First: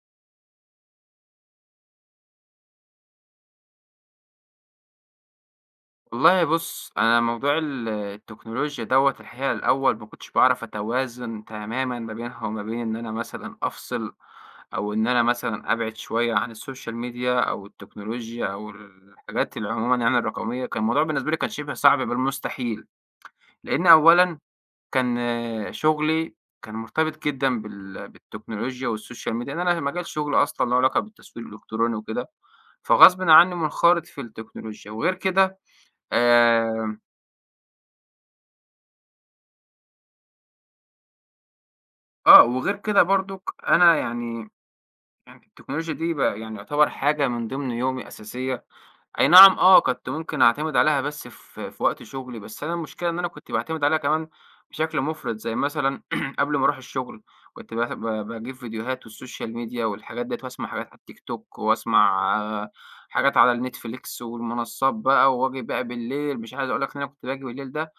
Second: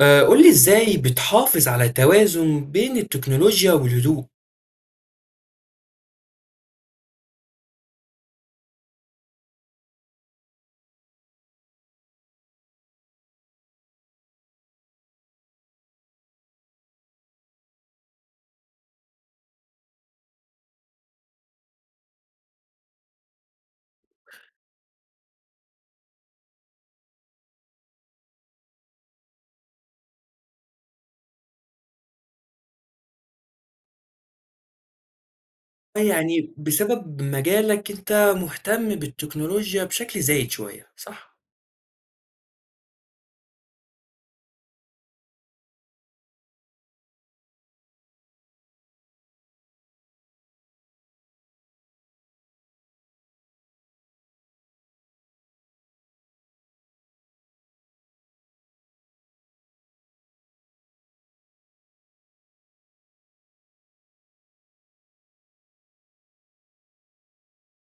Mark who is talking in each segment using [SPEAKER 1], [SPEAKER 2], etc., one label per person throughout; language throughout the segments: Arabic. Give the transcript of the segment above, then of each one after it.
[SPEAKER 1] قُل لي إزاي بتحافظ على توازن بين التكنولوجيا والهدوء؟
[SPEAKER 2] والله بُص، أنا موضوع التكنولوجيا دوّة الحقيقة الأول ما كنتش باعرف أتوازن تمامًا ما بينها وما بين إن أنا مثلًا أفصل، أو إن أنا مثلًا أبعد شوية عن السوشيال ميديا أو التكنولوجيا أو الحاجات اللي عمومًا يعني الرقمية، كان الموضوع بالنسبة لي كان شِبه صعب بل مستحيل، لإن أولًا كان شغلي كان مرتبط جدًا بالتكنولوجيا والسوشيال ميديا، لإن أنا مجال شغلي أصلًا له علاقة بالتسويق الإلكتروني وكده، فغصبٍ عنّي منخرط في التكنولوجيا، وغير كده
[SPEAKER 1] يعني
[SPEAKER 2] آآ
[SPEAKER 1] بسبب مجالك أنت مهتم بالتكنولوجيا بشكل زايد شوية، صح؟
[SPEAKER 2] آه، وغير كده برضُك أنا يعني يعني التكنولوجيا دي بقى يعني يعتبر حاجة من ضمن يومي أساسية، أي نعم آه، كنت ممكن أعتمد عليها بس في وقت شغلي، بس أنا المشكلة إن أنا كنت باعتمد عليها كمان بشكل مُفرط، زي مثلًا قبل ما أروح الشغل كنت باس ب باجيب فيديوهات والسوشيال ميديا والحاجات ديّة وأسمع حاجات على التيك توك وأسمع حاجات على النتفليكس والمنصات بقى، وآجي بقى بالليل مش عايز أقول لك إن أنا كنت باجي بالليل ده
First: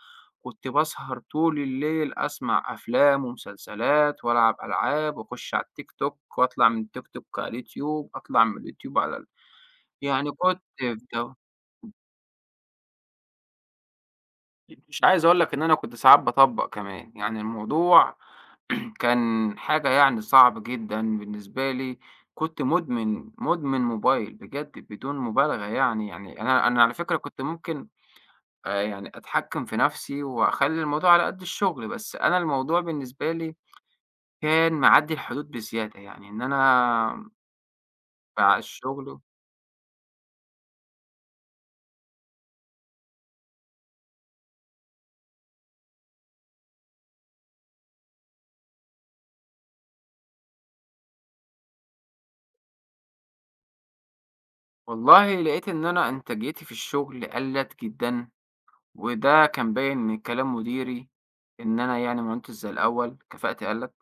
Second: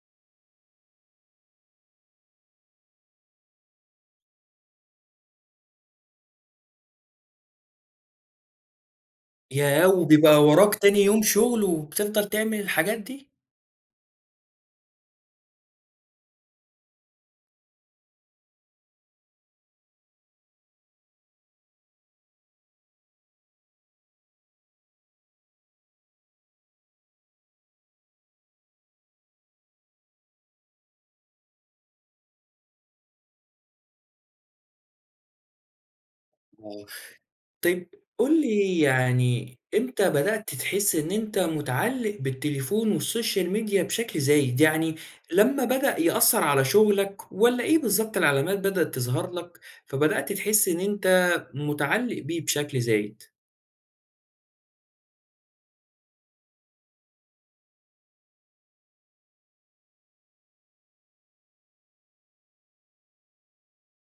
[SPEAKER 2] كنت باسهر طول الليل أسمع أفلام ومسلسلات وألعب ألعاب وأخش على التيك توك وأطلع من التيك توك على اليوتيوب أطلع من اليوتيوب على ال
[SPEAKER 1] ياه!
[SPEAKER 2] يعني
[SPEAKER 1] وبيبقى
[SPEAKER 2] كنت
[SPEAKER 1] وراك تاني
[SPEAKER 2] في
[SPEAKER 1] يوم
[SPEAKER 2] دو
[SPEAKER 1] شغل وبتفضل تعمل الحاجات دي؟
[SPEAKER 2] مش عايز أقول لك إن أنا كنت ساعات باطبّق كمان، يعني الموضوع كان حاجة يعني صعبة جدًا بالنسبة لي، كنت مدمن، مدمن موبايل بجد بدون مبالغة يعني، يعني أنا على فكرة كنت ممكن يعني أتحكّم في نَفْسي وأخلّي الموضوع على قد الشغل، بس أنا الموضوع بالنسبة لي كان معدّي الحدود بزيادة، يعني إن أنا
[SPEAKER 1] طيب قُل
[SPEAKER 2] مع
[SPEAKER 1] لي
[SPEAKER 2] الشغل
[SPEAKER 1] يعني إمتى بدأت تحس إن أنت مُتعلّق بالتليفون والسوشيال ميديا بشكل زايد، يعني لمّا بدأ يأثّر على شغلك والّا إيه بالضبط العلامات بدأت تظهر لك، فبدأت تحس إن أنت مُتعلّق بيه بشكل زايد؟
[SPEAKER 2] والله لقيت إن أنا إنتاجيتي في الشغل قَلّت جدًا، وده كان باين من كلام مديري إن أنا يعني ما عُدتش زي الأول، كفاءتي قَلّت.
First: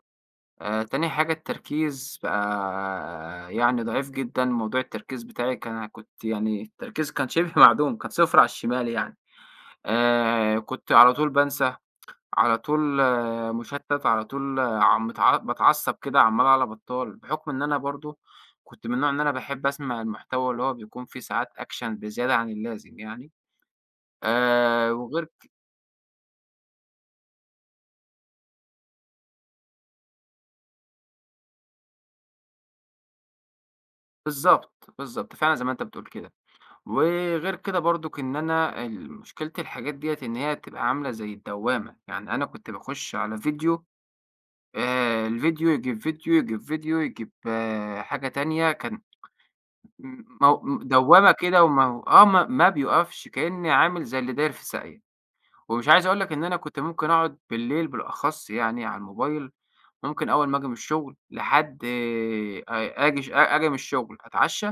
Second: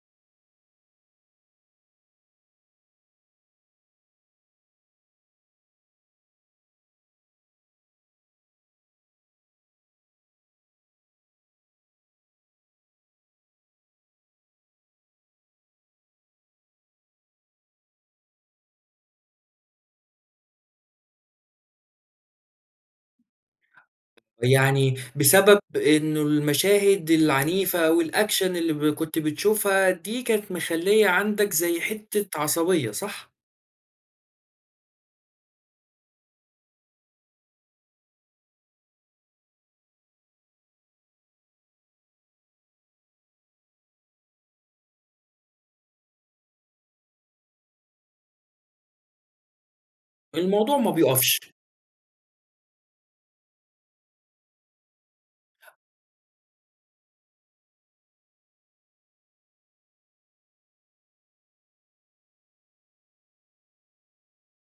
[SPEAKER 2] تاني حاجة التركيز بقى يعني ضعيف جدًا، موضوع التركيز بتاعي كان أنا كنت يعني التركيز كان شِبه معدوم، كان صفر على الشمال يعني. كنت على طول بانسى على طول آه، مشتت، على طول ع متع باتعصب كده عمّال على بطّال، بحكم إن أنا برضه كنت من النوع إن أنا باحب أسمع المحتوى اللي هو بيكون فيه ساعات action بزيادة عن اللازم يعني،
[SPEAKER 1] يعني
[SPEAKER 2] وغير
[SPEAKER 1] بسبب إنه المشاهد العنيفة والAction اللي ب كنت بتشوفها دي كانت مخلّية عندك زي حتّة عصبية صح؟
[SPEAKER 2] بالضبط، بالضبط، فعلًا زي ما أنت بتقول كده، وغير كده برضُك إن أنا مشكلة الحاجات ديّة إن هي بتبقى عاملة زي الدوّامة، يعني أنا كنت باخش على فيديو الفيديو يجيب فيديو، يجيب فيديو، يجيب حاجة تانية، كان إمم، مو م
[SPEAKER 1] الموضوع ما
[SPEAKER 2] دوّامة
[SPEAKER 1] بيقفش.
[SPEAKER 2] كده وما هو آه، ما بيوقفش، كإني عامل زي اللي داير في ساقية، ومش عايز أقول لك إن أنا كنت ممكن أقعد بالليل بالأخص يعني على الموبايل، ممكن أول ما آجي من الشغل لحد آجي من الشغل أتعشى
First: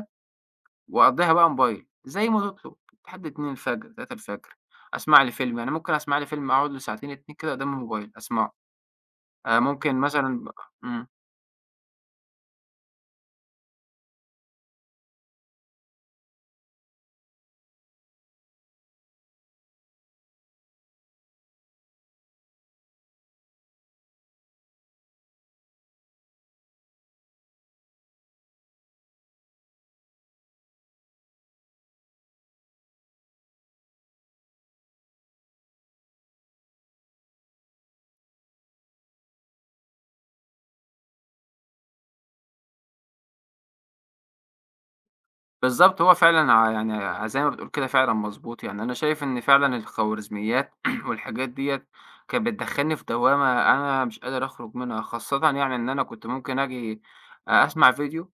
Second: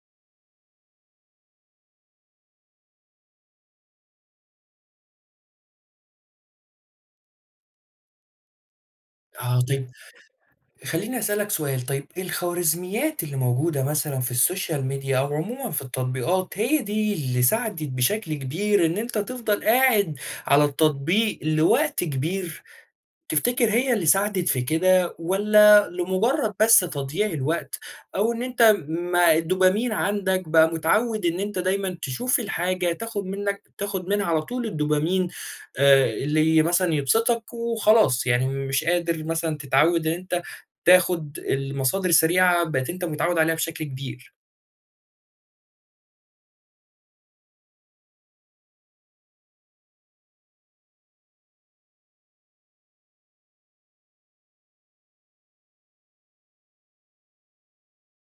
[SPEAKER 2] وأقضيها بقى موبايل، زي ما تطلب، لحد 02:00، 03:00 أسمع لي فيلم، يعني ممكن أسمع لي فيلم أقعد له ساعتين، 2 كده قدام الموبايل أسمعه،
[SPEAKER 1] آه، طيب
[SPEAKER 2] ممكن مثلًا إمم.
[SPEAKER 1] خلّيني أسألك سؤال، طيب الخوارزميات اللي موجودة مثلًا في السوشيال ميديا أو عمومًا في التطبيقات، هي دي اللي ساعدِت بشكل كبير إن أنت تفضل قاعد على التطبيق لوقت كبير؟ تفتكر هي اللي ساعدِت في كده والّا لمجرد بس تضييع الوقت، أو إن أنت ما الدوبامين عندك بقى متعوّد إن أنت دايمًا تشوف الحاجة تاخد منك تاخد منها على طول الدوبامين، اللي مثلًا يبسطك وخلاص، يعني مش قادر مثلًا تتعوّد إن أنت تاخد المصادر السريعة بقيت أنت متعوّد عليها بشكل كبير،
[SPEAKER 2] بالضبط، هو فعلًا زي ما بتقول كده فعلًا مضبوط، يعني أنا شايف إن فعلًا الخوارزميات والحاجات ديّة كانت بتدخّلني في دوّامة أنا مش قادر أخرج منها، خاصةً يعني إن أنا كنت ممكن آجي أسمع فيديو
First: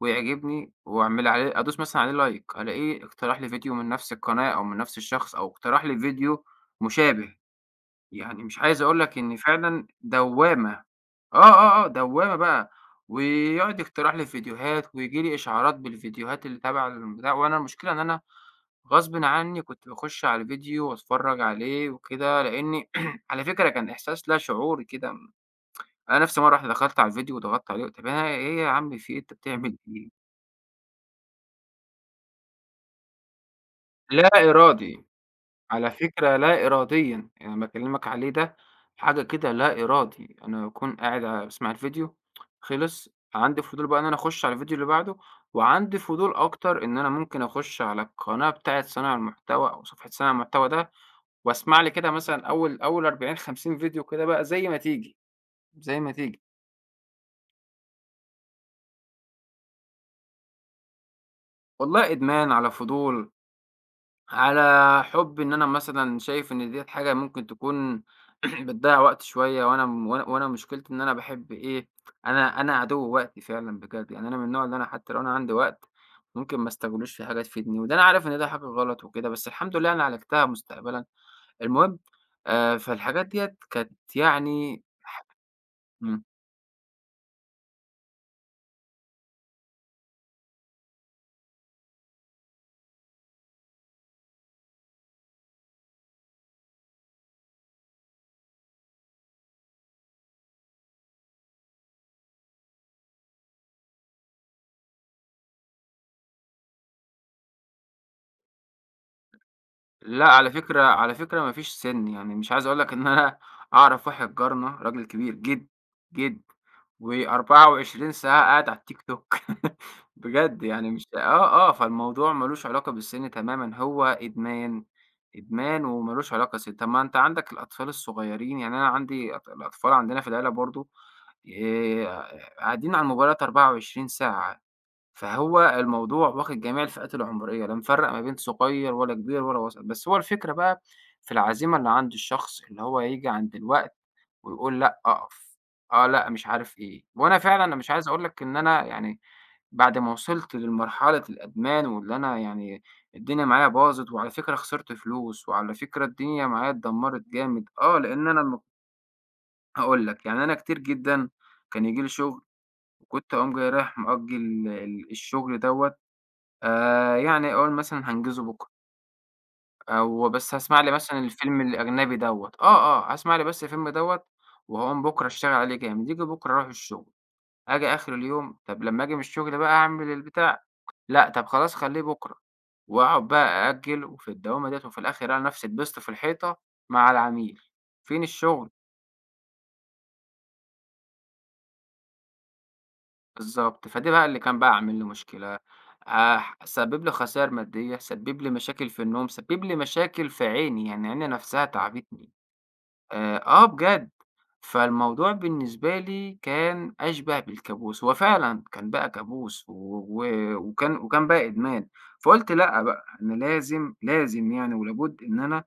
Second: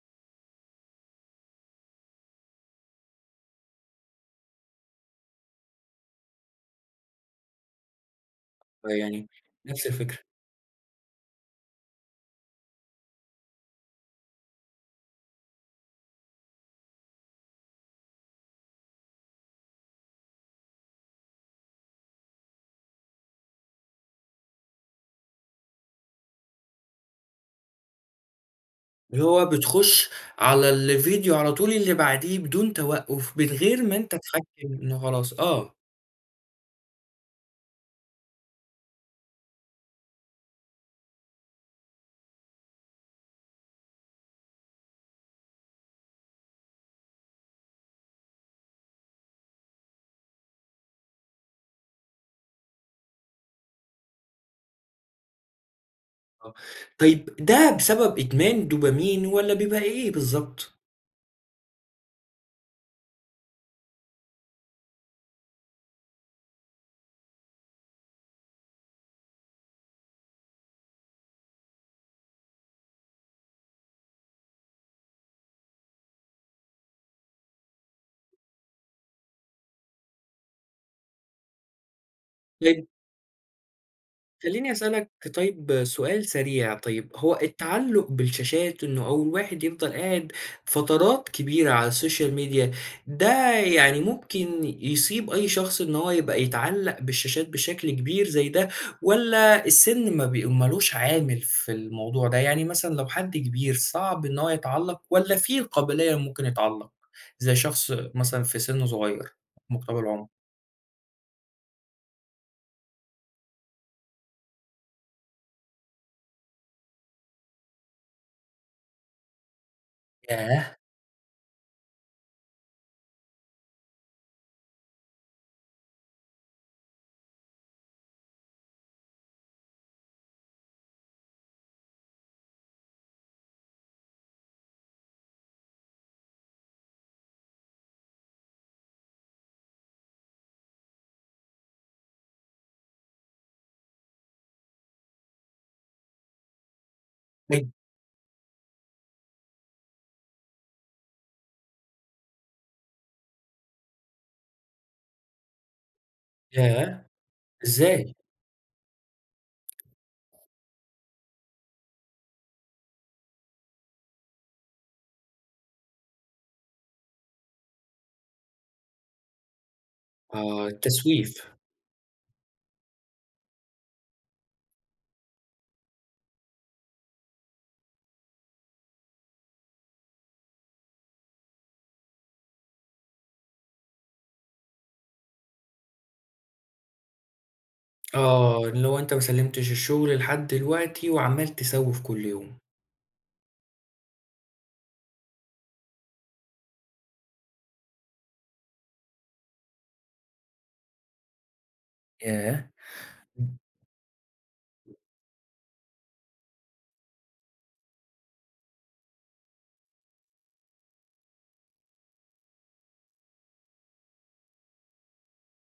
[SPEAKER 2] ويعجبني وأعمل عليه أدوس مثلًا عليه like ألاقيه اقترح لي فيديو من نفس القناة أو من نفس الشخص أو اقترح لي فيديو مشابه، يعني مش عايز أقول لك
[SPEAKER 1] فيعني
[SPEAKER 2] إن فعلًا
[SPEAKER 1] نفس الفكرة،
[SPEAKER 2] دوّامة. آه، آه، آه، دوّامة بقى، ويقعد يقترح لي فيديوهات وييجي لي إشعارات بالفيديوهات اللي تبع البتاع، وأنا المشكلة إن أنا غصبٍ عني كنت باخش على الفيديو وأتفرّج عليه وكده، لإني على فكرة كان إحساس لا شعوري كده، أنا نفسي مرّة واحدة دخلت على الفيديو وضغطت عليه، طَب أنا إيه يا عم في إيه،
[SPEAKER 1] اللي
[SPEAKER 2] أنت
[SPEAKER 1] هو
[SPEAKER 2] بتعمل
[SPEAKER 1] بتخش
[SPEAKER 2] إيه؟
[SPEAKER 1] على الفيديو على طول اللي بعديه بدون توقف، من غير ما أنت
[SPEAKER 2] لا
[SPEAKER 1] تحكّم إنه
[SPEAKER 2] إرادي.
[SPEAKER 1] خلاص آه.
[SPEAKER 2] على فكرة لا إراديًا، يعني أنا باكلّمك عليه ده حاجة كده لا إرادي، أنا باكون قاعد باسمع الفيديو خلص، عندي فضول بقى إن أنا أخُش على الفيديو اللي بعده، وعندي فضول أكتر إن أنا ممكن أخُش على القناة بتاعة صانع المحتوى أو صفحة صانع المحتوى ده، وأسمع لي كده مثلًا أول 40، 50 فيديو كده بقى زي ما تيجي، زي ما تيجي،
[SPEAKER 1] آه، طيب ده بسبب إدمان دوبامين والّا بيبقى إيه بالضبط؟
[SPEAKER 2] والله إدمان على فضول. على حُب إن أنا مثلًا شايف إن ديّة حاجة ممكن تكون بتضيّع وقت شوية وأنا م وأنا وأنا مشكلتي إن أنا باحب إيه، أنا عدو وقتي فعلًا بجد، يعني أنا من النوع اللي أنا حتى لو أنا عندي وقت ممكن ما استغلّوش في حاجة تفيدني، وده أنا عارف إن ده حاجة غلط وكده، بس الحمد لله أنا عالجتها مستقبلًا. المهم فالحاجات ديّة كانت
[SPEAKER 1] خلّيني
[SPEAKER 2] يعني
[SPEAKER 1] أسألك طيب
[SPEAKER 2] إمم.
[SPEAKER 1] سؤال سريع طيب، هو التعلُّق بالشاشات إنه أو الواحد يفضل قاعد فترات كبيرة على السوشيال ميديا، ده يعني ممكن يصيب أي شخص إن هو يبقى يتعلّق بالشاشات بشكل كبير زي ده والّا السِن ما بي ما لوش عامل في الموضوع ده؟ يعني مثلًا لو حد كبير صعب إن هو يتعلّق والّا في القابلية ممكن يتعلّق، زي شخص مثلًا في سِن صغير مقتبل
[SPEAKER 2] لأ،
[SPEAKER 1] العمر؟
[SPEAKER 2] على فكرة على فكرة ما فيش سِن، يعني مش عايز أقول لك إن أنا أعرف واحد جارنا راجل كبير جد جد و24 ساعة قاعد على التيك توك بجد
[SPEAKER 1] ياه!
[SPEAKER 2] يعني مش آه، آه، فالموضوع ما لوش علاقة بالسِن تمامًا، هو إدمان، إدمان وما لوش علاقة سِن. طب ما أنت عندك الأطفال الصغيّرين، يعني أنا عندي الأطفال عندنا في العيلة برضه آآ قاعدين على الموبايلات 24 ساعة، فهو الموضوع واخد جميع الفئات العمرية، لا مفرّق ما بين صغير ولا كبير ولا وسط، بس هو الفكرة بقى في العزيمة اللي عند الشخص، اللي هو ييجي عند الوقت ويقول لأ أقف، آه لأ مش عارف إيه، وأنا فعلًا
[SPEAKER 1] أي
[SPEAKER 2] أنا مش عايز أقول لك إن أنا يعني بعد ما وصلت لمرحلة الإدمان واللي أنا يعني الدنيا معايا باظت، وعلى فكرة خسرت فلوس، وعلى فكرة الدنيا معايا
[SPEAKER 1] ياه!
[SPEAKER 2] اتدمّرت جامد، آه
[SPEAKER 1] إزاي؟
[SPEAKER 2] لإن أنا م هاقول لك يعني أنا كتير جدًا كان ييجي لي شغل وكنت أقوم جاي رايح مأجّل الشغل دوّة يعني أقول مثلًا هانجزه بُكرة أو بس
[SPEAKER 1] آه،
[SPEAKER 2] هاسمع لي مثلًا
[SPEAKER 1] التسويف.
[SPEAKER 2] الفيلم الأجنبي دوّة، آه، آه، هاسمع لي بس الفيلم دوّة وهاقوم بُكرة أشتغل عليه جامد، ييجي بُكرة أروح الشغل، آجي آخر اليوم طب لمّا آجي من الشغل بقى أعمل البتاع، لأ طب خلاص خلّيه بُكرة، وأقعد بقى أأجل وفي الدوامة ديّة وفي الآخر ألاقي نفسي اتبِست في الحيطة مع العميل، فين
[SPEAKER 1] آه،
[SPEAKER 2] الشغل؟
[SPEAKER 1] اللي هو أنت ما سلّمتش الشغل لحد دلوقتي وعمّال تسوّف كل يوم.
[SPEAKER 2] بالضبط، فده بقى اللي كان بقى عامل لي مشكلة، سبِّب لي خسائر مادية، سبِّب لي مشاكل في النوم، سبِّب لي مشاكل في عيني، يعني عيني نفسها تعبتني.
[SPEAKER 1] ياه!
[SPEAKER 2] آه بجد. فالموضوع بالنسبة لي كان أشبه بالكابوس، هو فعلًا كان بقى كابوس و و وكان وكان بقى إدمان، فقُلت لأ بقى، أنا لازم، لازم يعني ولابد إن أنا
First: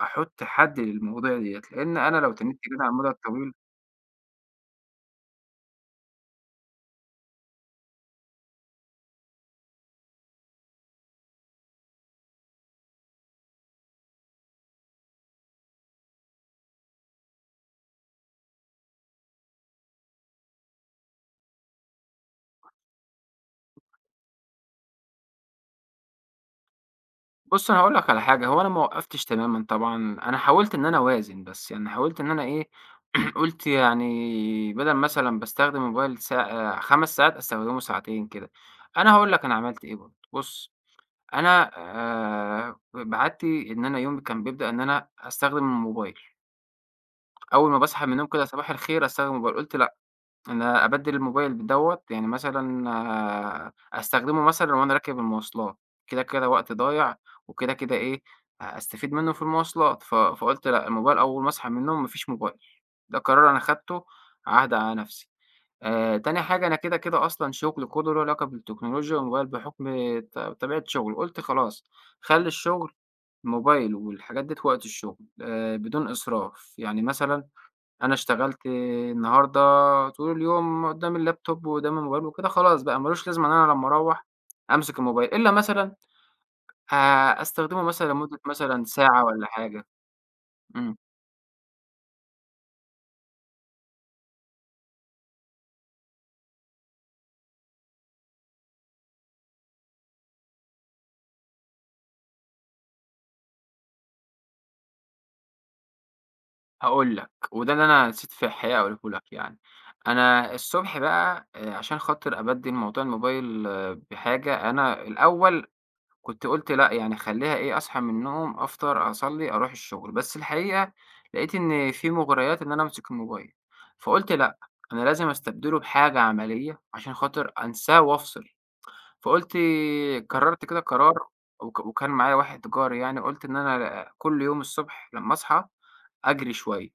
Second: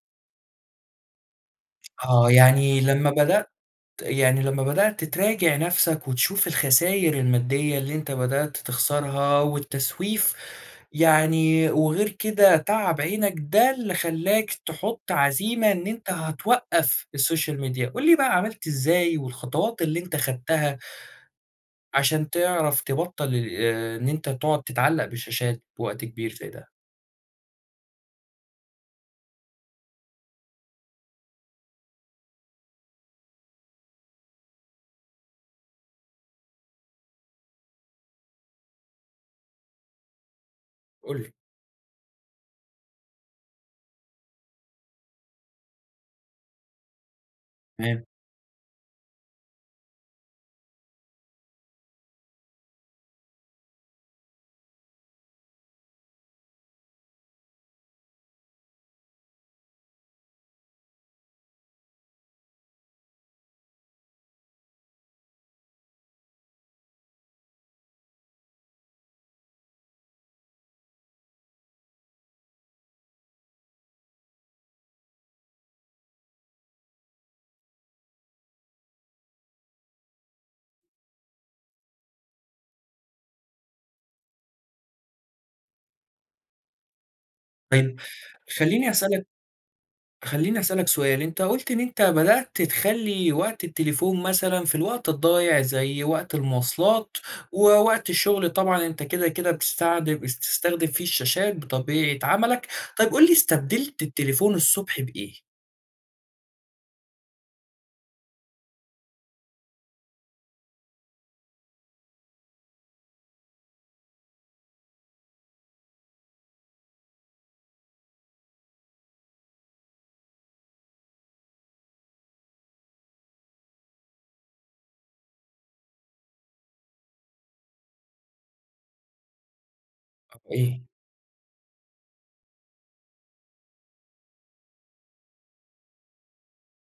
[SPEAKER 2] أحُط حد للمواضيع ديّة، لإن أنا
[SPEAKER 1] آه،
[SPEAKER 2] لو تنِّيت كده
[SPEAKER 1] يعني
[SPEAKER 2] على المدى
[SPEAKER 1] لمّا بدأت
[SPEAKER 2] الطويل
[SPEAKER 1] يعني لمّا بدأت تراجع نَفْسك وتشوف الخساير المادية اللي أنت بدأت تخسرها والتسويف، يعني وغير كده تعب عينك ده اللي خلّاك تحُط عزيمة إن أنت هتوقّف السوشيال ميديا. قُل لي بقى عملت إزاي والخطوات اللي أنت خدتها عشان تعرف تبطّل ال إن أنت تقعد تتعلّق بالشاشات بوقت كبير زي ده؟
[SPEAKER 2] بُص أنا هاقول لك على حاجة، هو أنا ما وقّفتش تمامًا طبعًا، أنا حاولت إن أنا أوازن، بس يعني حاولت إن أنا إيه، قُلت يعني بدل مثلًا باستخدم الموبايل 5 ساعات أستخدمه ساعتين كده. أنا هاقول لك أنا عملت إيه برضه، بُص
[SPEAKER 1] قُل لي.
[SPEAKER 2] أنا بعادتي إن أنا يومي كان بيبدأ إن أنا أستخدم الموبايل، أول ما
[SPEAKER 1] تمام.
[SPEAKER 2] باصحى من النوم كده صباح الخير أستخدم الموبايل، قُلت لأ، أنا أبدِّل الموبايل دوّة يعني مثلًا آه أستخدمه مثلًا وأنا راكب المواصلات، كده، كده وقت ضايع وكده، كده إيه، هاستفيد منه في المواصلات، فقُلت لأ، الموبايل أول ما أصحى من النوم ما فيش موبايل، ده قرار أنا خدته عهد على نفسي. تاني حاجة أنا كده، كده أصلًا شغلي كُلّه له علاقة بالتكنولوجيا والموبايل بحُكم طبيعة شُغلي، قُلت خلاص خلّي الشغل موبايل والحاجات ديّة وقت الشغل بدون إسراف، يعني مثلًا أنا اشتغلت النهارده طول اليوم قُدّام اللابتوب وقُدّام الموبايل وكده خلاص بقى ما لوش لازمة إن أنا لمّا أروّح أمسك الموبايل، إلا مثلًا ه أستخدمه
[SPEAKER 1] طيب
[SPEAKER 2] مثلًا لمدة مثلًا
[SPEAKER 1] خلّيني
[SPEAKER 2] ساعة
[SPEAKER 1] أسألك
[SPEAKER 2] والّا حاجة،
[SPEAKER 1] خلّيني أسألك
[SPEAKER 2] إمم.
[SPEAKER 1] سؤال، أنت قُلت إن أنت بدأت تخلّي وقت التليفون مثلًا في الوقت الضايع زي وقت المواصلات ووقت الشغل طبعًا أنت كده، كده بتستعد بتستخدم فيه الشاشات بطبيعة عملك. طيب قُل لي استبدلت التليفون الصبح بإيه
[SPEAKER 2] هاقول لك، وده اللي أنا نسيت في الحقيقة أقوله لك يعني. أنا الصبح بقى عشان خاطر أبدِّل موضوع الموبايل آه، بحاجة، أنا الأول كنت قُلت لأ، يعني خلّيها إيه، أصحى من النوم، أفطر، أصلّي، أروح الشغل، بس الحقيقة لقيت إن في مُغريات إن أنا أمسك الموبايل، فقُلت لأ، أنا لازم أستبدله بحاجة عملية عشان خاطر أنساه وأفصل. فقُلت
[SPEAKER 1] أو
[SPEAKER 2] قرّرت كده
[SPEAKER 1] إيه؟
[SPEAKER 2] قرار وكان معايا واحد جاري يعني، قُلت إن أنا كل يوم الصبح لمّا أصحى أجري شوية.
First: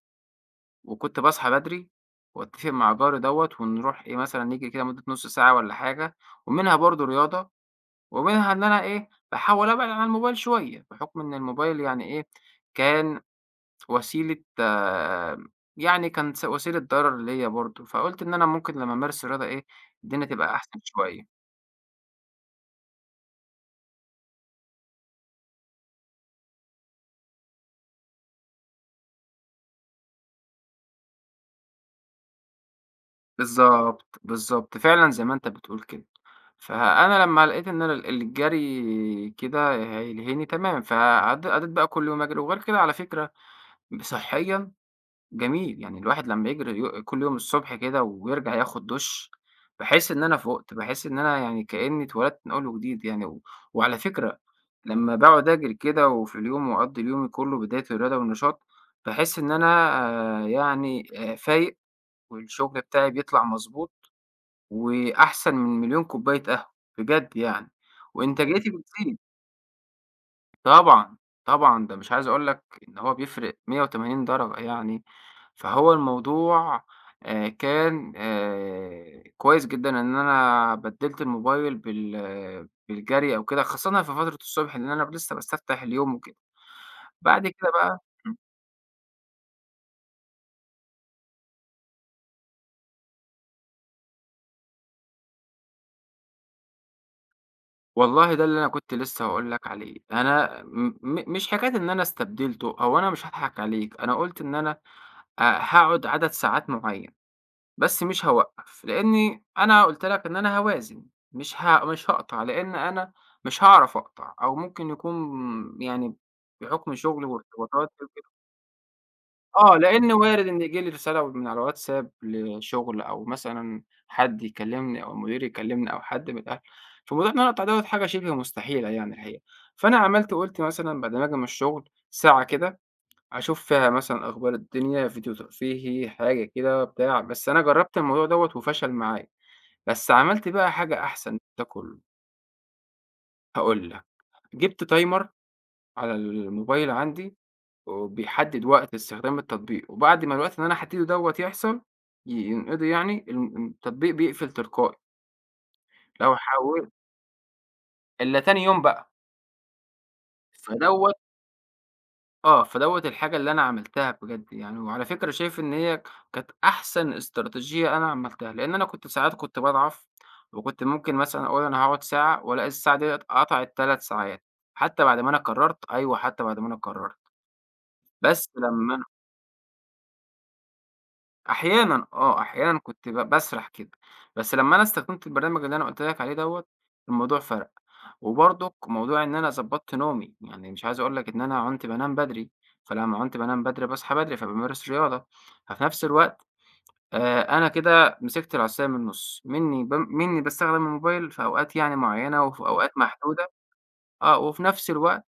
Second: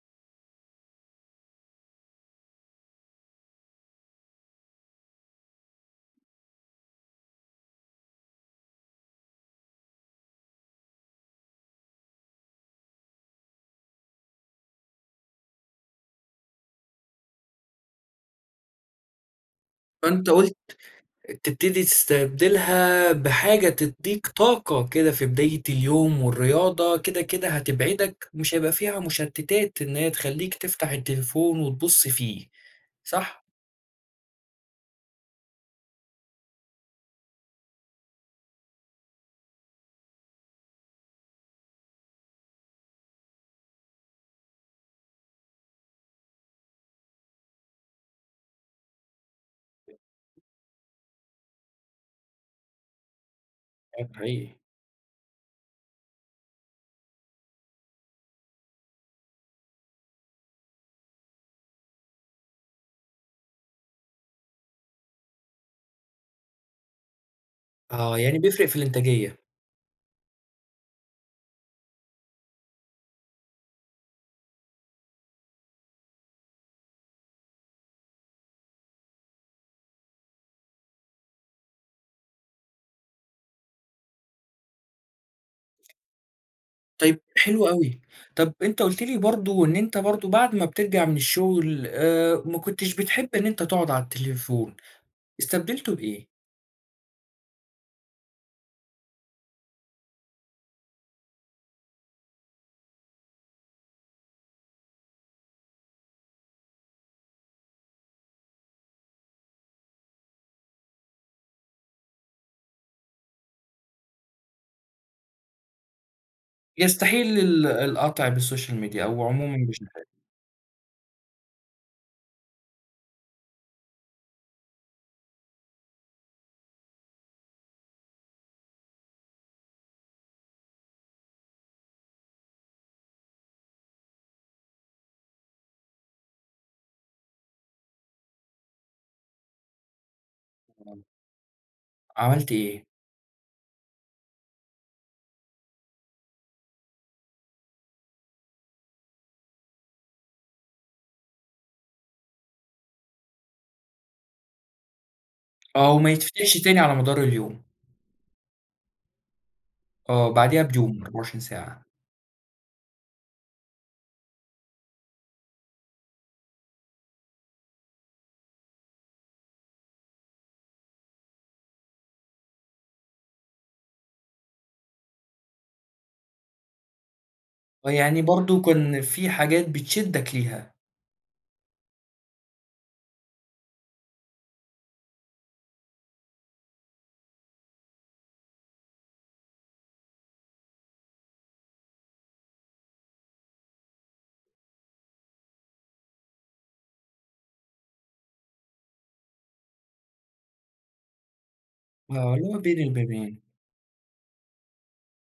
[SPEAKER 2] وكنت باصحى بدري وأتفق مع جاري دوّة ونروح إيه مثلًا نجري كده مدة نُص ساعة والّا حاجة، ومنها برضه رياضة، ومنها إن أنا إيه، باحاول أبعد عن الموبايل شوية، بحكم إن الموبايل يعني إيه، كان وسيلة آه يعني كان س وسيلة ضرر ليّا برضه، فقُلت إن أنا ممكن لمّا أمارس الرياضة إيه، الدنيا
[SPEAKER 1] فأنت
[SPEAKER 2] تبقى
[SPEAKER 1] قُلت
[SPEAKER 2] أحسن شوية.
[SPEAKER 1] تبتدي تستبدلها بحاجة تدّيك طاقة كده في بداية اليوم، والرياضة كده، كده هتبعدك مش هيبقى فيها مشتتات إن هي تخلّيك تفتح التليفون وتبُص فيه، صح؟
[SPEAKER 2] بالضبط، بالضبط، فعلًا زي ما أنت بتقول كده. فأنا لمّا لقيت إن أنا الجري كده هيلهيني تمام، عدِّيت بقى كل يوم أجري، وغير كده على فكرة صحيًا جميل، يعني الواحد لمّا يجري كل يوم الصبح كده ويرجع ياخد دُش، باحس إن أنا فُقت، باحس إن أنا يعني كإنّي اتولدت من أول وجديد يعني وعلى
[SPEAKER 1] كلام
[SPEAKER 2] فكرة
[SPEAKER 1] حقيقي.
[SPEAKER 2] لمّا باقعد أجري كده وفي اليوم وأقضّي اليوم كُلّه بداية الرياضة والنشاط، باحس إن أنا يعني فايق والشغل بتاعي بيطلع مضبوط وأحسن من مليون كوباية قهوة، بجد يعني،
[SPEAKER 1] آه، يعني بيفرق
[SPEAKER 2] وإنتاجيتي
[SPEAKER 1] في
[SPEAKER 2] بتزيد.
[SPEAKER 1] الإنتاجية.
[SPEAKER 2] طبعًا، طبعًا، ده مش عايز أقول لك إن هو بيفرق 180 درجة يعني، فهو الموضوع كان كويس جدًا إن أنا بدّلت الموبايل بالجري أو كده، خاصةً في فترة الصبح لإن أنا لسه باستفتح اليوم وكده،
[SPEAKER 1] طيب
[SPEAKER 2] بعد
[SPEAKER 1] حلو
[SPEAKER 2] كده بقى
[SPEAKER 1] أوي. طب أنت قُلت لي برضه إن أنت برضه بعد ما بترجع من الشغل، ما كنتش بتحب إن أنت تقعد على التليفون، استبدلته بإيه؟
[SPEAKER 2] والله ده اللي أنا كنت لسه هاقول لك عليه، أنا م م مش حكاية إن أنا استبدلته، هو أنا مش هاضحك عليك، أنا قُلت إن أنا هاقعد عدد ساعات معيّن. بس مش هاوقّف، لإني أنا قُلت لك إن أنا هاوازن، مش هاقطع، لإن أنا مش هاعرف أقطع أو ممكن يكون يعني بحُكم شُغلي
[SPEAKER 1] يستحيل ال
[SPEAKER 2] وارتباطاتي
[SPEAKER 1] القطع
[SPEAKER 2] وكده
[SPEAKER 1] بالسوشيال ميديا أو عمومًا
[SPEAKER 2] آه،
[SPEAKER 1] بشكل
[SPEAKER 2] لإن وارد إن ييجي لي رسالة من على الواتساب لشُغل أو مثلًا حد يكلّمني أو مديري يكلّمني أو حد من الأهل، فموضوع إن أنا أقطع دوّة حاجة شِبه مستحيلة يعني الحقيقة، فأنا عملت وقُلت مثلًا بعد ما آجي من الشُغل ساعة كده أشوف فيها مثلًا أخبار الدنيا، فيديو ترفيهي، حاجة كده بتاع، بس أنا جرّبت الموضوع دوّة وفشل معايا، بس عملت بقى حاجة
[SPEAKER 1] عام،
[SPEAKER 2] أحسن من ده كلّه،
[SPEAKER 1] عملت إيه؟
[SPEAKER 2] هاقول لك، جِبت timer على الموبايل عندي وبيحدد وقت استخدام التطبيق، وبعد ما الوقت اللي أنا حدّده دوّة يحصل ينقضي يعني التطبيق بيقفل تلقائي،
[SPEAKER 1] آه، وما
[SPEAKER 2] لو
[SPEAKER 1] يتفتحش تاني
[SPEAKER 2] حوّلت
[SPEAKER 1] على مدار اليوم،
[SPEAKER 2] إلّا تاني يوم بقى،
[SPEAKER 1] آه، بعديها بيوم، إمم.
[SPEAKER 2] فدوّة
[SPEAKER 1] 24 ساعة،
[SPEAKER 2] فدوّة الحاجة اللي أنا عملتها بجد يعني، وعلى فكرة شايف إن هي كانت أحسن استراتيجية أنا عملتها، لإن أنا كنت ساعات كنت باضعف، وكنت ممكن مثلًا أقول أنا هاقعد ساعة، وألاقي الساعة ديّة قطعت 3 ساعات، حتى بعد ما أنا قررت، أيوه حتى بعد ما أنا قررت،
[SPEAKER 1] فيعني
[SPEAKER 2] بس
[SPEAKER 1] برضه
[SPEAKER 2] لمّا
[SPEAKER 1] كان
[SPEAKER 2] أنا
[SPEAKER 1] في حاجات بتشدّك ليها،
[SPEAKER 2] أحيانًا آه، أحيانًا كنت باسرح كده، بس لمّا أنا استخدمت البرنامج اللي أنا قُلت لك عليه دوّة، الموضوع فرق. وبرضك موضوع إن أنا ضبّطت نومي، يعني مش عايز أقول لك إن أنا عُنت بانام بدري، فلمّا عُنت بانام بدري باصحى بدري، فبامارس رياضة، ففي نفس الوقت أنا كده مسكت العصاية من النُص، منّي باستخدم الموبايل في أوقات يعني
[SPEAKER 1] آه،
[SPEAKER 2] معيّنة
[SPEAKER 1] اللي هو
[SPEAKER 2] وفي
[SPEAKER 1] بين
[SPEAKER 2] أوقات
[SPEAKER 1] البابين.
[SPEAKER 2] محدودة، آه، وفي نفس الوقت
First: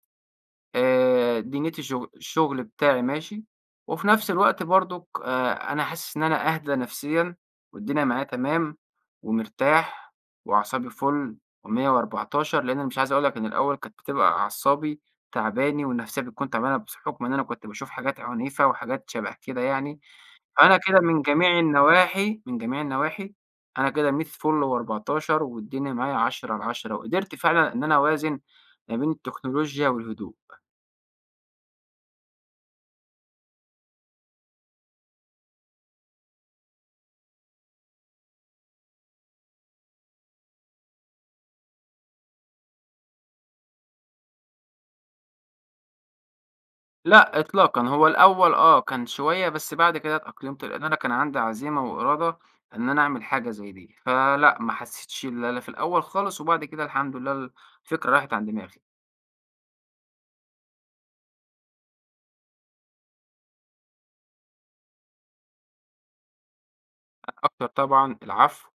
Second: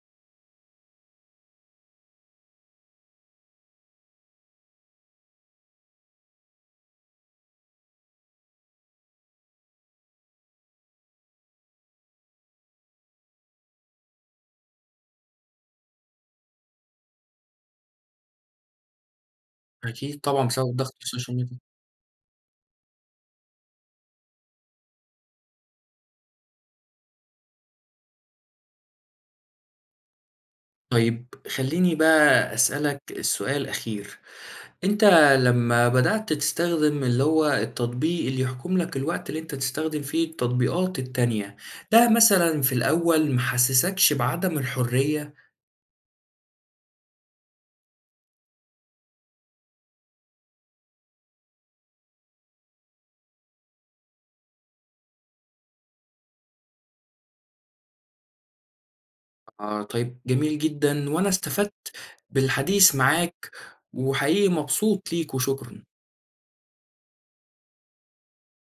[SPEAKER 2] دنيتي الشغل بتاعي ماشي، وفي نفس الوقت برضُك أنا حاسس إن أنا أهدى نفسيًا والدنيا معايا تمام ومرتاح وأعصابي فُل و114 لإن أنا مش عايز أقول لك إن الأول كانت بتبقى أعصابي تعباني والنفسية بتكون تعبانة بس حُكم إن أنا كنت باشوف حاجات عنيفة وحاجات شَبه كده يعني،
[SPEAKER 1] أكيد طبعًا بسبب
[SPEAKER 2] فأنا
[SPEAKER 1] ضغط
[SPEAKER 2] كده من
[SPEAKER 1] السوشيال
[SPEAKER 2] جميع
[SPEAKER 1] ميديا.
[SPEAKER 2] النواحي، من جميع النواحي أنا كده مِيَّة فُل و14 والدنيا معايا 10 على 10 وقدرت فعلًا إن أنا أوازن ما بين التكنولوجيا والهدوء.
[SPEAKER 1] طيب خلّيني بقى أسألك السؤال الأخير، أنت لمّا بدأت تستخدم اللي هو التطبيق اللي يحكم لك الوقت اللي أنت تستخدم فيه التطبيقات التانية، ده مثلًا في الأول ما حسّسكش بعدم الحرية؟
[SPEAKER 2] لأ إطلاقًا، هو الأول آه، كان شوية بس بعد كده اتأقلمت، لإن أنا كان عندي عزيمة وإرادة إن أنا أعمل حاجة زي دي، فلأ ما حسيتش لا لا في الأول خالص، وبعد كده الحمد لله الفكرة راحت عن دماغي.
[SPEAKER 1] آه، طيب جميل جدًا، وأنا استفدت بالحديث معاك، وحقيقي مبسوط ليك وشكرًا.
[SPEAKER 2] أكتر طبعًا العفو.